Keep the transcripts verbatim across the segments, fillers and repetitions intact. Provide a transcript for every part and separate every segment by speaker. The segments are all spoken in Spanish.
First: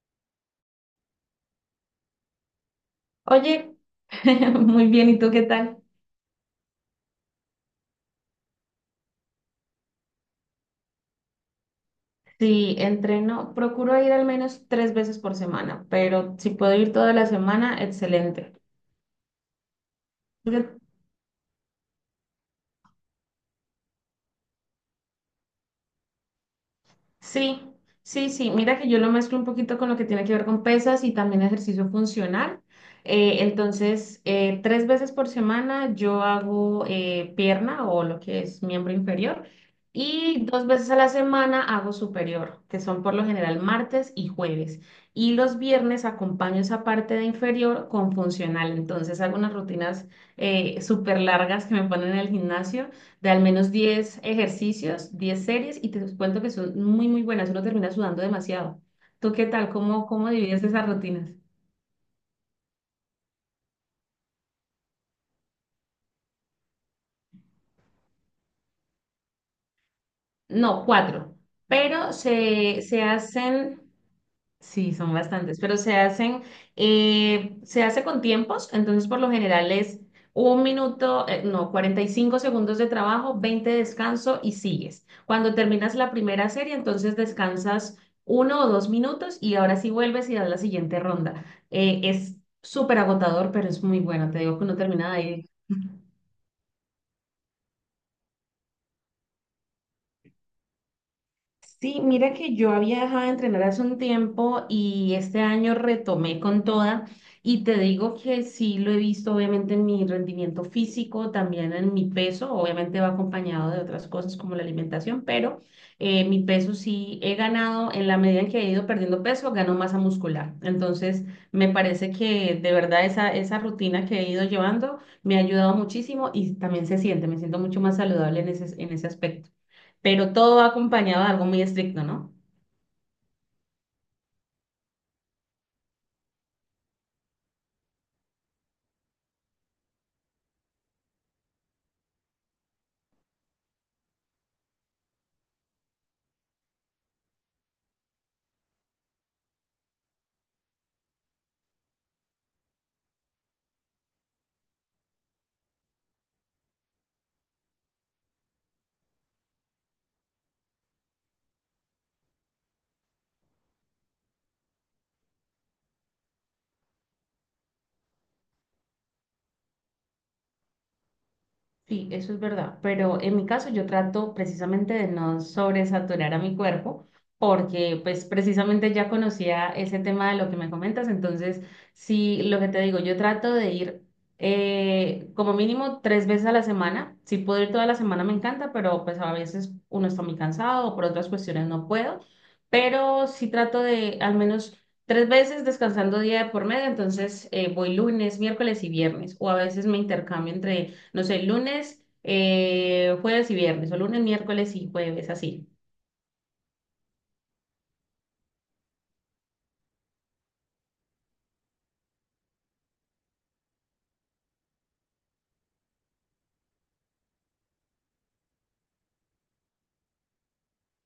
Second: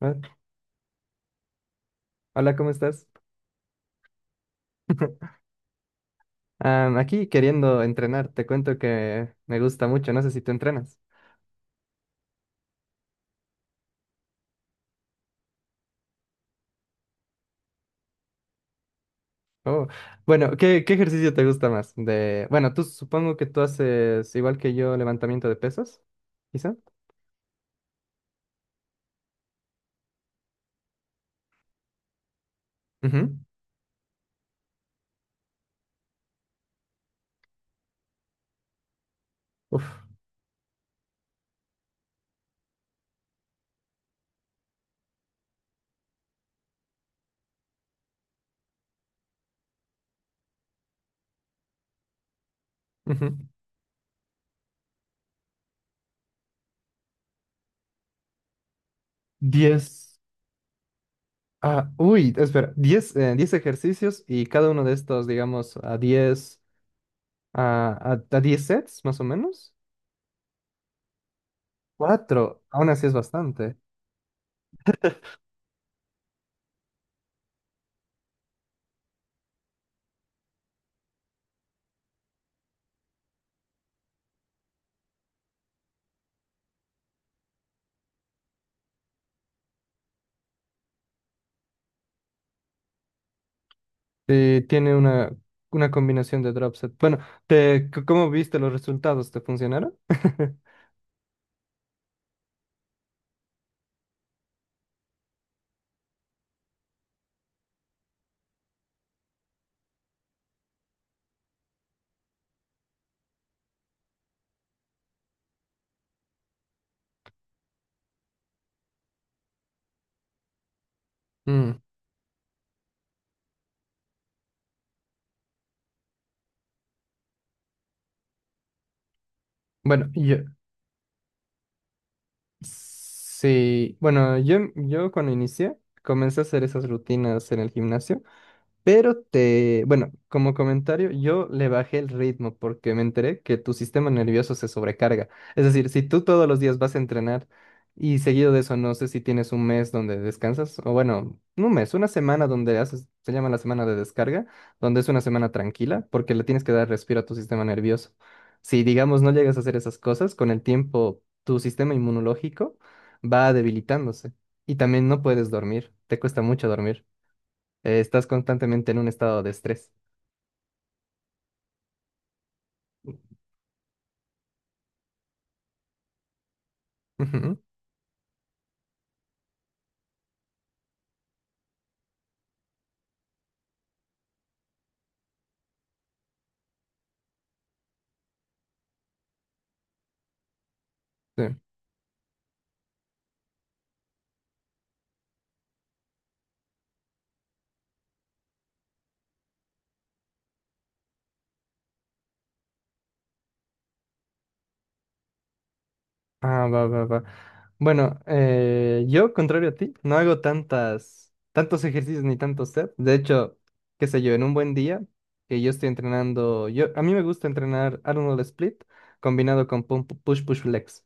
Speaker 1: Ah, hola, ¿cómo estás?
Speaker 2: Oye, muy bien, ¿y tú qué tal?
Speaker 1: Am, aquí queriendo entrenar, te cuento que me gusta mucho, no sé si tú entrenas.
Speaker 2: Sí, entreno, procuro ir al menos tres veces por semana, pero si puedo ir toda la semana, excelente.
Speaker 1: Oh, bueno, ¿qué, qué ejercicio te gusta más? De, bueno, tú supongo que tú haces igual que yo levantamiento de pesas, quizá.
Speaker 2: Sí, sí, sí. Mira que yo lo mezclo un poquito con lo que tiene que ver con pesas y también ejercicio funcional.
Speaker 1: Ujú.
Speaker 2: Eh, entonces, eh, tres veces por semana yo hago eh, pierna o lo que es miembro inferior
Speaker 1: Uf.
Speaker 2: y dos veces a la semana hago superior, que son por lo general martes y jueves. Y los viernes acompaño esa parte de inferior con funcional. Entonces, hago unas rutinas eh, súper largas que me ponen en el gimnasio de
Speaker 1: Ujú.
Speaker 2: al menos diez ejercicios, diez series, y te cuento que son muy, muy buenas. Uno termina sudando demasiado. ¿Tú qué tal? ¿Cómo,
Speaker 1: diez.
Speaker 2: cómo divides esas rutinas?
Speaker 1: Ah, uy, espera, Diez, eh, diez ejercicios y cada uno de estos, digamos, a diez a, a, a diez sets, más o menos.
Speaker 2: No, cuatro. Pero
Speaker 1: Cuatro,
Speaker 2: se,
Speaker 1: aún
Speaker 2: se
Speaker 1: así es bastante.
Speaker 2: hacen. Sí, son bastantes, pero se hacen, eh, se hace con tiempos, entonces por lo general es un minuto, eh, no, cuarenta y cinco segundos de trabajo, veinte de descanso y sigues. Cuando terminas la primera serie, entonces descansas uno o dos minutos y ahora sí vuelves y das la siguiente ronda. Eh, es súper agotador, pero es muy bueno. Te digo
Speaker 1: Sí,
Speaker 2: que uno
Speaker 1: tiene
Speaker 2: termina de
Speaker 1: una,
Speaker 2: ahí.
Speaker 1: una combinación de drop set. Bueno, te, c- ¿cómo viste los resultados? ¿Te funcionaron?
Speaker 2: Sí, mira que yo había dejado de entrenar hace un tiempo y este año retomé con toda, y te digo que sí lo he visto obviamente en mi rendimiento físico, también en mi peso. Obviamente va acompañado de otras cosas como la alimentación, pero eh, mi peso sí he ganado. En la medida en que he ido perdiendo peso, gano masa muscular. Entonces me
Speaker 1: Mm.
Speaker 2: parece que de verdad esa, esa rutina que he ido llevando me ha ayudado muchísimo, y también se siente, me siento mucho más saludable en ese, en ese aspecto,
Speaker 1: Bueno,
Speaker 2: pero
Speaker 1: yo
Speaker 2: todo va acompañado de algo muy estricto, ¿no?
Speaker 1: sí, bueno, yo, yo cuando inicié comencé a hacer esas rutinas en el gimnasio. Pero te, bueno, como comentario, yo le bajé el ritmo porque me enteré que tu sistema nervioso se sobrecarga. Es decir, si tú todos los días vas a entrenar y seguido de eso, no sé si tienes un mes donde descansas, o bueno, no un mes, una semana donde haces, se llama la semana de descarga, donde es una semana tranquila porque le tienes que dar respiro a tu sistema nervioso. Si, digamos, no llegas a hacer esas cosas, con el tiempo tu sistema inmunológico va debilitándose y también no puedes dormir, te cuesta mucho dormir. Eh, estás constantemente en un estado de estrés.
Speaker 2: Sí, eso es verdad, pero en mi caso yo trato precisamente de no sobresaturar a mi cuerpo,
Speaker 1: Ujú,
Speaker 2: porque pues precisamente ya conocía ese tema de lo que me comentas. Entonces sí, lo que te digo, yo trato de ir eh, como mínimo tres veces a la semana. Si puedo ir toda la semana me encanta, pero pues a veces uno está muy cansado o por otras
Speaker 1: sí.
Speaker 2: cuestiones no puedo, pero sí trato de al menos tres veces descansando día de por medio. Entonces eh, voy lunes, miércoles y viernes, o a veces me intercambio entre, no sé, lunes, eh, jueves y viernes, o lunes, miércoles y jueves, así.
Speaker 1: Ah, va, va, va. Bueno, eh, yo, contrario a ti, no hago tantas, tantos ejercicios ni tantos sets. De hecho, qué sé yo, en un buen día que yo estoy entrenando, yo, a mí me gusta entrenar Arnold Split combinado con pum- push push flex.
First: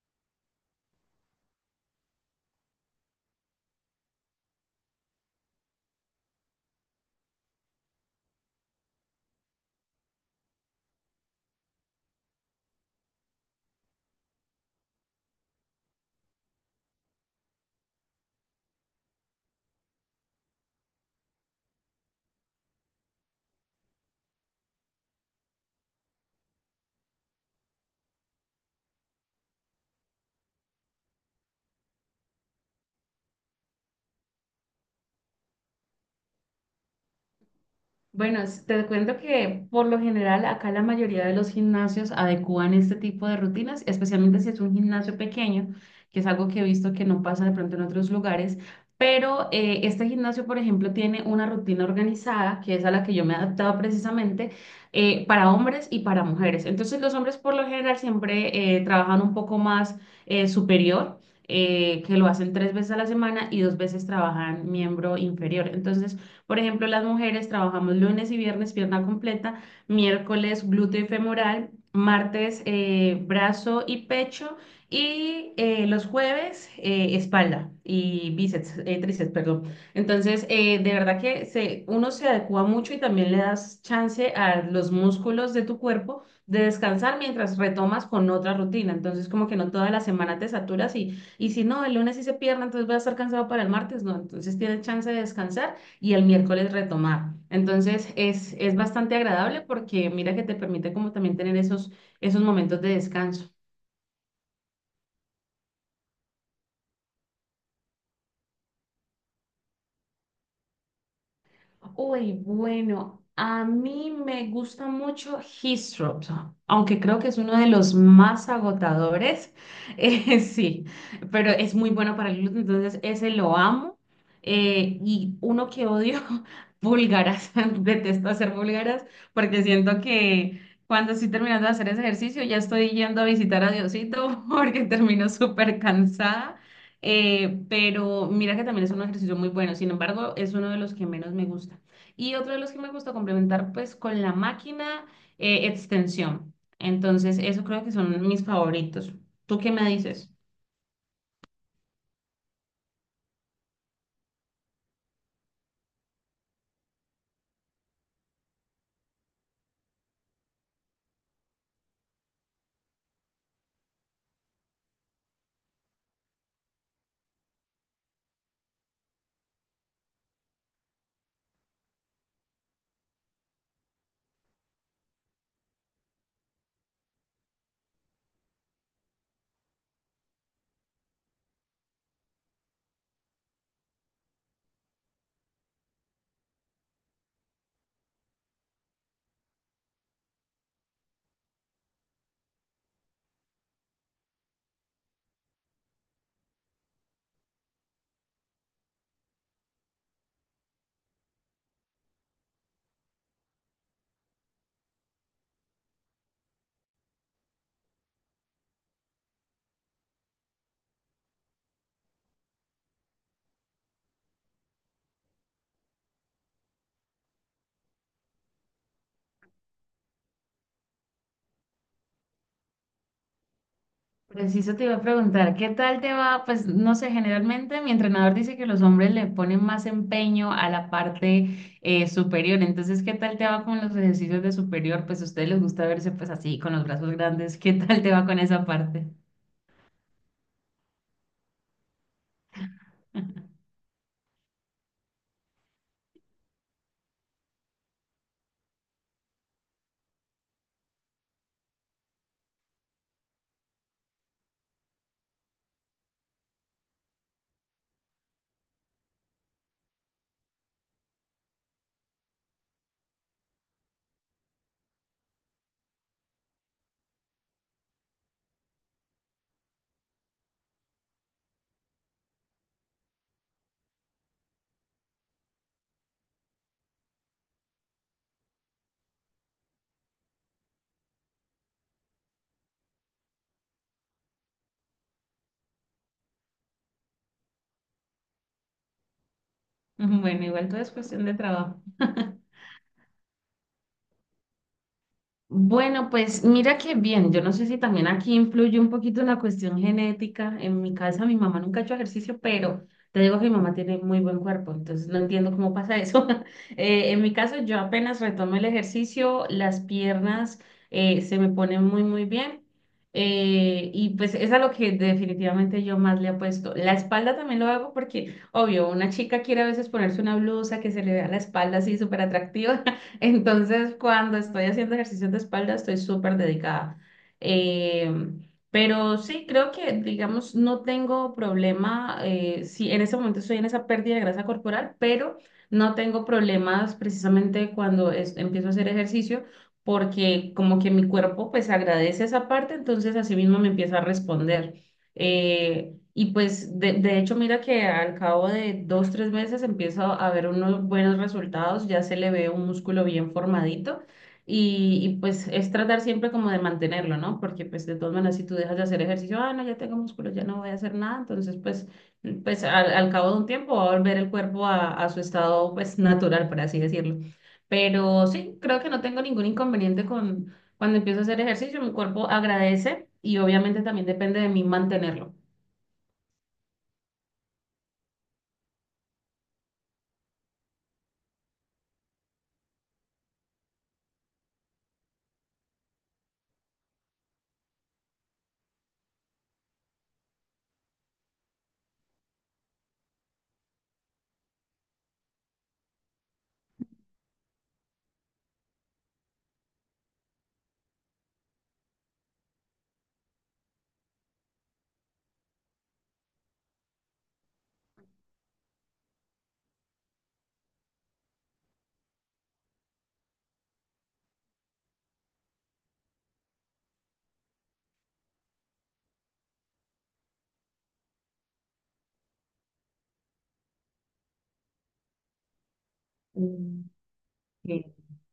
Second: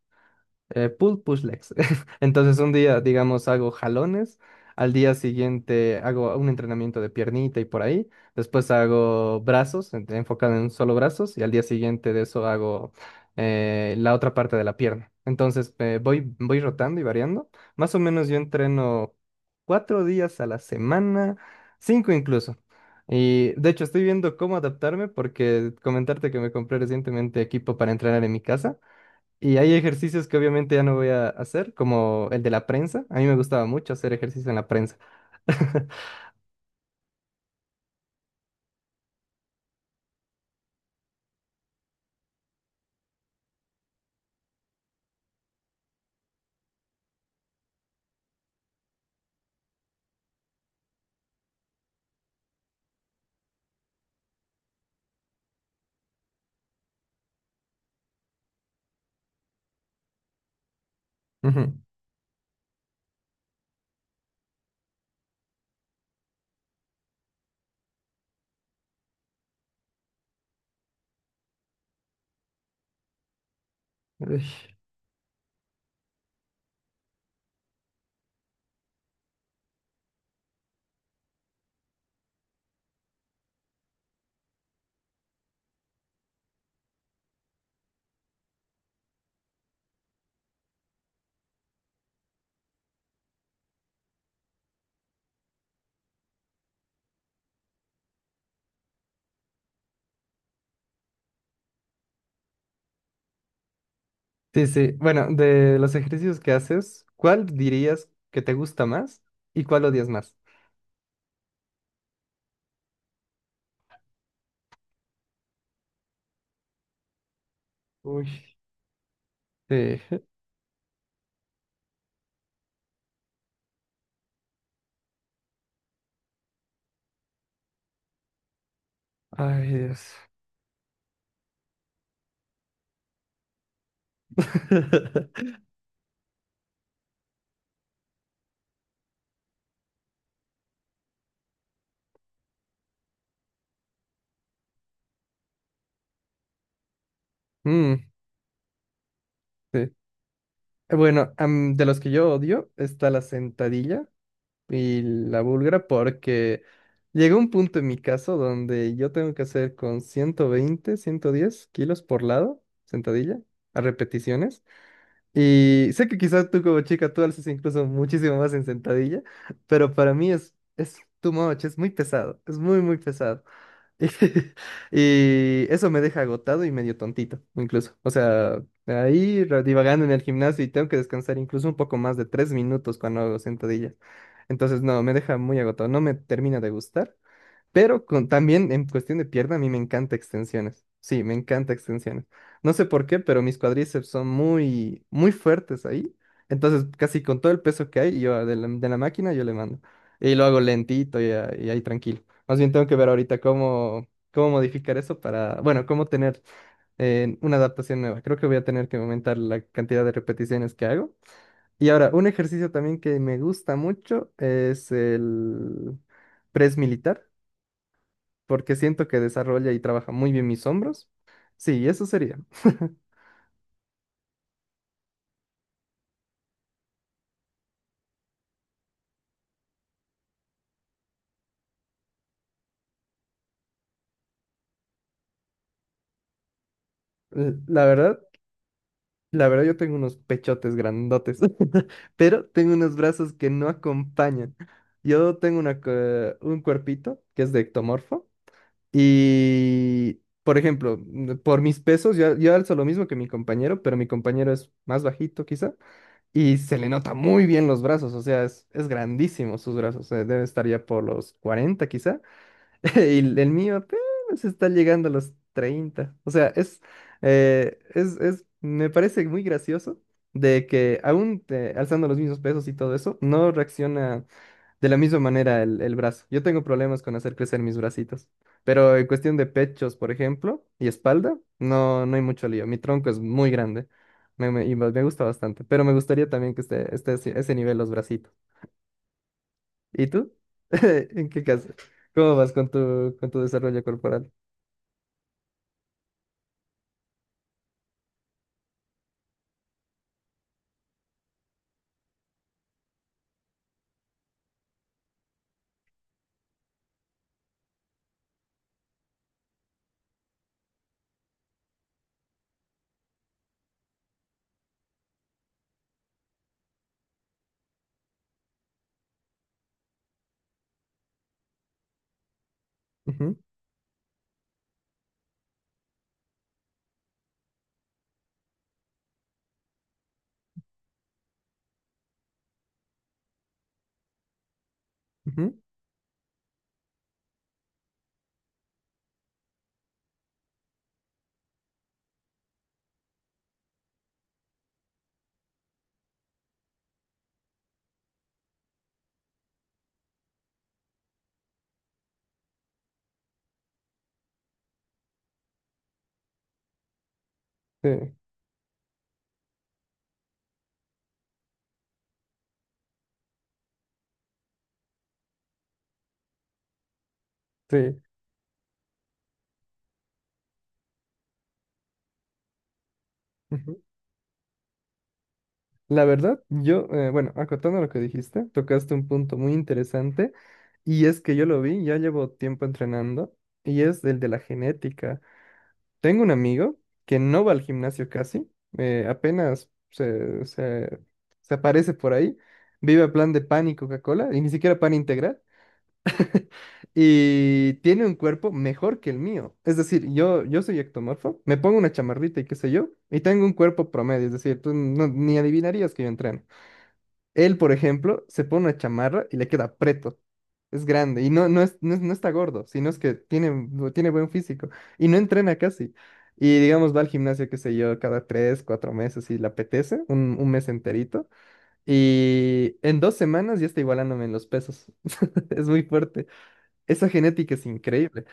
Speaker 1: eh, pull push legs. Entonces un día, digamos, hago jalones, al día siguiente hago un entrenamiento de piernita y por ahí, después hago brazos, en- enfocado en solo brazos, y al día siguiente de eso hago eh, la otra parte de la pierna. Entonces eh, voy, voy rotando y variando. Más o menos yo entreno cuatro días a la semana, cinco incluso. Y de hecho estoy viendo cómo adaptarme porque comentarte que me compré recientemente equipo para entrenar en mi casa. Y hay ejercicios que obviamente ya no voy a hacer, como el de la prensa. A mí me gustaba mucho hacer ejercicio en la prensa.
Speaker 2: Bueno, s- te cuento que por lo general acá la mayoría de los gimnasios adecúan este tipo de rutinas, especialmente si es un gimnasio pequeño, que es algo que he visto que no pasa de pronto en otros lugares, pero eh, este gimnasio, por ejemplo, tiene una rutina organizada, que es a la que yo me he adaptado precisamente, eh, para hombres y para mujeres. Entonces los hombres por lo general siempre eh, trabajan un poco más eh, superior,
Speaker 1: Ujú.
Speaker 2: eh, que lo hacen tres veces a la semana, y dos veces trabajan miembro inferior. Entonces, por ejemplo, las mujeres trabajamos lunes y viernes pierna completa, miércoles glúteo y femoral, martes eh, brazo y
Speaker 1: Uy.
Speaker 2: pecho, y eh, los jueves eh, espalda y bíceps, eh, tríceps, perdón. Entonces, eh, de verdad que se, uno se adecua mucho, y también le das chance a los músculos de tu cuerpo de descansar mientras retomas con otra rutina. Entonces, como que no toda la semana te saturas, y, y si no, el lunes sí se pierde, entonces voy a estar cansado para el martes, no. Entonces, tienes chance de descansar y el miércoles retomar. Entonces es, es bastante agradable porque mira que te permite como también tener esos, esos momentos de descanso.
Speaker 1: Sí, sí. Bueno, de los ejercicios que haces, ¿cuál dirías que te gusta más y cuál odias más?
Speaker 2: Uy, bueno, a mí me gusta mucho His, aunque creo que es uno de los
Speaker 1: Uy,
Speaker 2: más agotadores.
Speaker 1: sí.
Speaker 2: Eh, sí, pero es muy bueno para el gluten, entonces ese lo amo. Eh, y uno que odio, búlgaras. Detesto hacer búlgaras
Speaker 1: Ay,
Speaker 2: porque siento
Speaker 1: Dios.
Speaker 2: que cuando estoy terminando de hacer ese ejercicio ya estoy yendo a visitar a Diosito porque termino súper cansada. Eh, pero mira que también es un ejercicio muy bueno. Sin embargo, es uno de los que menos me gusta. Y otro de los que me gusta complementar, pues con la máquina, eh, extensión. Entonces, eso creo que
Speaker 1: Mm,
Speaker 2: son mis favoritos. ¿Tú qué me
Speaker 1: sí.
Speaker 2: dices?
Speaker 1: Eh, Bueno, am, de los que yo odio está la sentadilla y la búlgara porque llegó un punto en mi caso donde yo tengo que hacer con ciento veinte ciento diez kilos por lado, sentadilla, a repeticiones. Y sé que quizás tú como chica tú alzas incluso muchísimo más en sentadilla, pero para mí es, es too much, es muy pesado, es muy, muy pesado. Y eso me deja agotado y medio tontito, incluso. O sea, ahí ra- divagando en el gimnasio y tengo que descansar incluso un poco más de tres minutos cuando hago sentadillas. Entonces, no, me deja muy agotado, no me termina de gustar. Pero con, también en cuestión de pierna, a mí me encanta extensiones. Sí, me encanta extensiones. No sé por qué, pero mis cuádriceps son muy, muy fuertes ahí. Entonces, casi con todo el peso que hay, yo de la, de la máquina, yo le mando. Y lo hago lentito y, a- y ahí tranquilo. Más bien tengo que ver ahorita cómo, cómo modificar eso para, bueno, cómo tener eh, una adaptación nueva. Creo que voy a tener que aumentar la cantidad de repeticiones que hago. Y ahora, un ejercicio también que me gusta mucho es el press militar porque siento que desarrolla y trabaja muy bien mis hombros. Sí, eso sería.
Speaker 2: Preciso te iba a preguntar, ¿qué tal te va? Pues no sé, generalmente mi entrenador dice que los hombres le ponen más empeño a la parte eh, superior. Entonces, ¿qué tal te va con los ejercicios de superior? Pues a ustedes les gusta verse pues así, con los brazos grandes.
Speaker 1: L-
Speaker 2: ¿Qué
Speaker 1: La
Speaker 2: tal te
Speaker 1: verdad,
Speaker 2: va con esa parte?
Speaker 1: la verdad yo tengo unos pechotes grandotes, pero tengo unos brazos que no acompañan. Yo tengo una, cue- un cuerpito que es de ectomorfo y, por ejemplo, mm, por mis pesos, yo, yo alzo lo mismo que mi compañero, pero mi compañero es más bajito quizá y se le nota muy bien los brazos, o sea, es, es grandísimo sus brazos, eh, debe estar ya por los cuarenta quizá. Y el mío apenas está llegando a los treinta. O sea, es, eh, es, es, me parece muy gracioso de que aún eh, alzando los mismos pesos y todo eso, no reacciona de la misma manera el, el brazo. Yo tengo problemas con hacer crecer mis bracitos, pero en cuestión de pechos, por ejemplo, y espalda, no, no hay mucho lío. Mi tronco es muy grande, me, me- y me me gusta bastante, pero me gustaría también que esté, esté así- a ese nivel los bracitos. ¿Y tú?
Speaker 2: Bueno, igual todo es cuestión
Speaker 1: ¿En
Speaker 2: de
Speaker 1: qué caso?
Speaker 2: trabajo.
Speaker 1: ¿Cómo vas con tu, con tu desarrollo corporal?
Speaker 2: Bueno, pues mira que bien. Yo no sé si también aquí influye un poquito la cuestión genética. En mi casa mi mamá nunca ha hecho ejercicio, pero te digo que mi mamá tiene muy buen cuerpo, entonces no entiendo cómo pasa eso. Eh, en mi caso yo apenas retomo el ejercicio, las piernas eh, se me ponen muy, muy bien, eh, y pues es a lo que definitivamente yo más le apuesto. La espalda también lo hago porque, obvio, una chica quiere a veces ponerse una blusa que se le vea la espalda así súper atractiva.
Speaker 1: Ujú,
Speaker 2: Entonces, cuando estoy haciendo ejercicios de espalda, estoy súper dedicada. Eh, pero sí, creo que, digamos, no tengo problema. Eh, sí, en ese momento estoy en esa pérdida de grasa corporal, pero
Speaker 1: ujú,
Speaker 2: no tengo problemas precisamente cuando es- empiezo a hacer ejercicio, porque como que mi cuerpo pues agradece esa parte, entonces así mismo me empieza a responder. Eh, y pues de, de hecho, mira que al cabo de dos, tres meses empieza a ver unos buenos resultados, ya se le ve un músculo bien formadito, y, y pues es tratar siempre como de mantenerlo, ¿no? Porque pues
Speaker 1: sí,
Speaker 2: de todas maneras, si tú dejas de hacer ejercicio, ah, no, ya tengo músculo, ya no voy a hacer nada, entonces pues, pues, al, al cabo de un tiempo va a volver el cuerpo a, a su estado pues natural, por así decirlo.
Speaker 1: sí.
Speaker 2: Pero sí, creo que no tengo ningún inconveniente con cuando empiezo a hacer ejercicio, mi cuerpo agradece y
Speaker 1: Ujú.
Speaker 2: obviamente también depende de mí mantenerlo.
Speaker 1: La verdad, yo, eh, bueno, acotando lo que dijiste, tocaste un punto muy interesante y es que yo lo vi, ya llevo tiempo entrenando y es el de la genética. Tengo un amigo que no va al gimnasio casi, eh, apenas se, se, se aparece por ahí, vive a plan de pan y Coca-Cola y ni siquiera pan integral. Y tiene un cuerpo mejor que el mío. Es decir, yo, yo soy ectomorfo, me pongo una chamarrita y qué sé yo, y tengo un cuerpo promedio. Es decir, tú no- ni adivinarías que yo entreno. Él, por ejemplo, se pone una chamarra y le queda preto. Es grande y no, no, es, no, es- no está gordo, sino es que tiene, bu- tiene buen físico y no entrena casi. Y digamos, va al gimnasio, qué sé yo, cada tres, cuatro meses si le apetece, un, un mes enterito. Y en dos semanas ya está igualándome en los pesos. Es muy fuerte.
Speaker 2: Mm,
Speaker 1: Esa genética es
Speaker 2: ok.
Speaker 1: increíble.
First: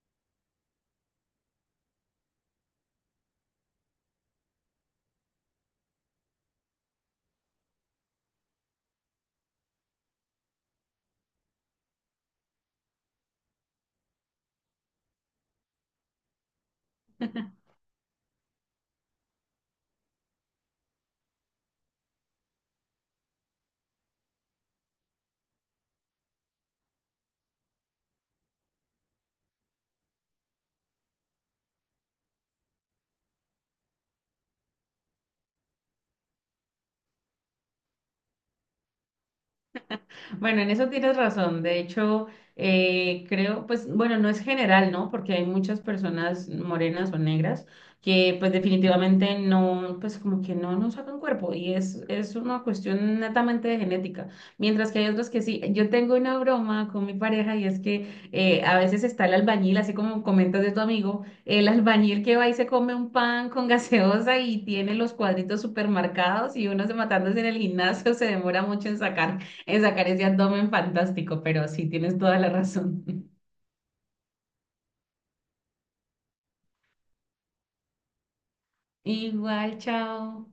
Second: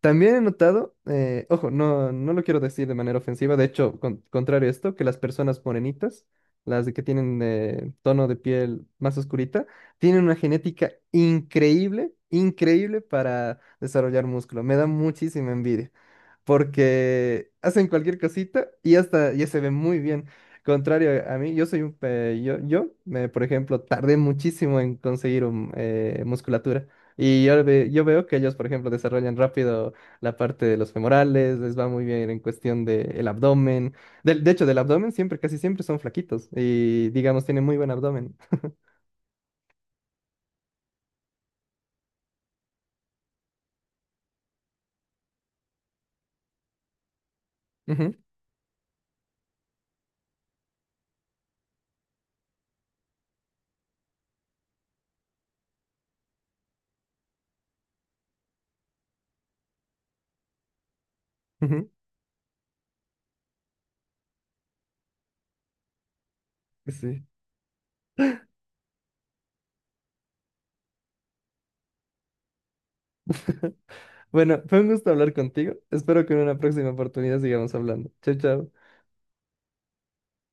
Speaker 1: También he notado, eh, ojo, no, no lo quiero decir de manera ofensiva, de hecho, con- contrario a esto, que las personas morenitas, las de que tienen eh, tono de piel más oscurita, tienen una genética increíble, increíble para desarrollar músculo. Me da muchísima envidia porque hacen cualquier cosita y hasta ya se ve muy bien. Contrario a mí, yo soy un... pe- yo, yo me, por ejemplo, tardé muchísimo en conseguir un, eh, musculatura. Y yo, ve- yo veo que ellos, por ejemplo, desarrollan rápido la parte de los femorales, les va muy bien en cuestión del abdomen. Del- de hecho, del abdomen siempre, casi siempre son flaquitos y, digamos, tienen muy buen abdomen.
Speaker 2: Bueno, en eso tienes razón. De hecho, eh, creo, pues, bueno, no es general, ¿no? Porque hay muchas personas morenas o negras
Speaker 1: Ujú,
Speaker 2: que, pues, definitivamente no, pues, como que no, nos sacan cuerpo, y es, es, una cuestión netamente de genética. Mientras que hay otros que sí. Yo tengo una broma con mi pareja, y es que eh, a veces está el albañil, así como comentas de tu amigo, el
Speaker 1: ujú,
Speaker 2: albañil que va y se come un pan con gaseosa y tiene los cuadritos supermercados, y uno se
Speaker 1: sí.
Speaker 2: matándose en el gimnasio se demora mucho en sacar. Es sacar ese abdomen fantástico, pero sí tienes toda la razón.
Speaker 1: Bueno, fue un gusto hablar contigo. Espero que en una próxima oportunidad sigamos hablando. Chao, chao.
Speaker 2: Igual, chao.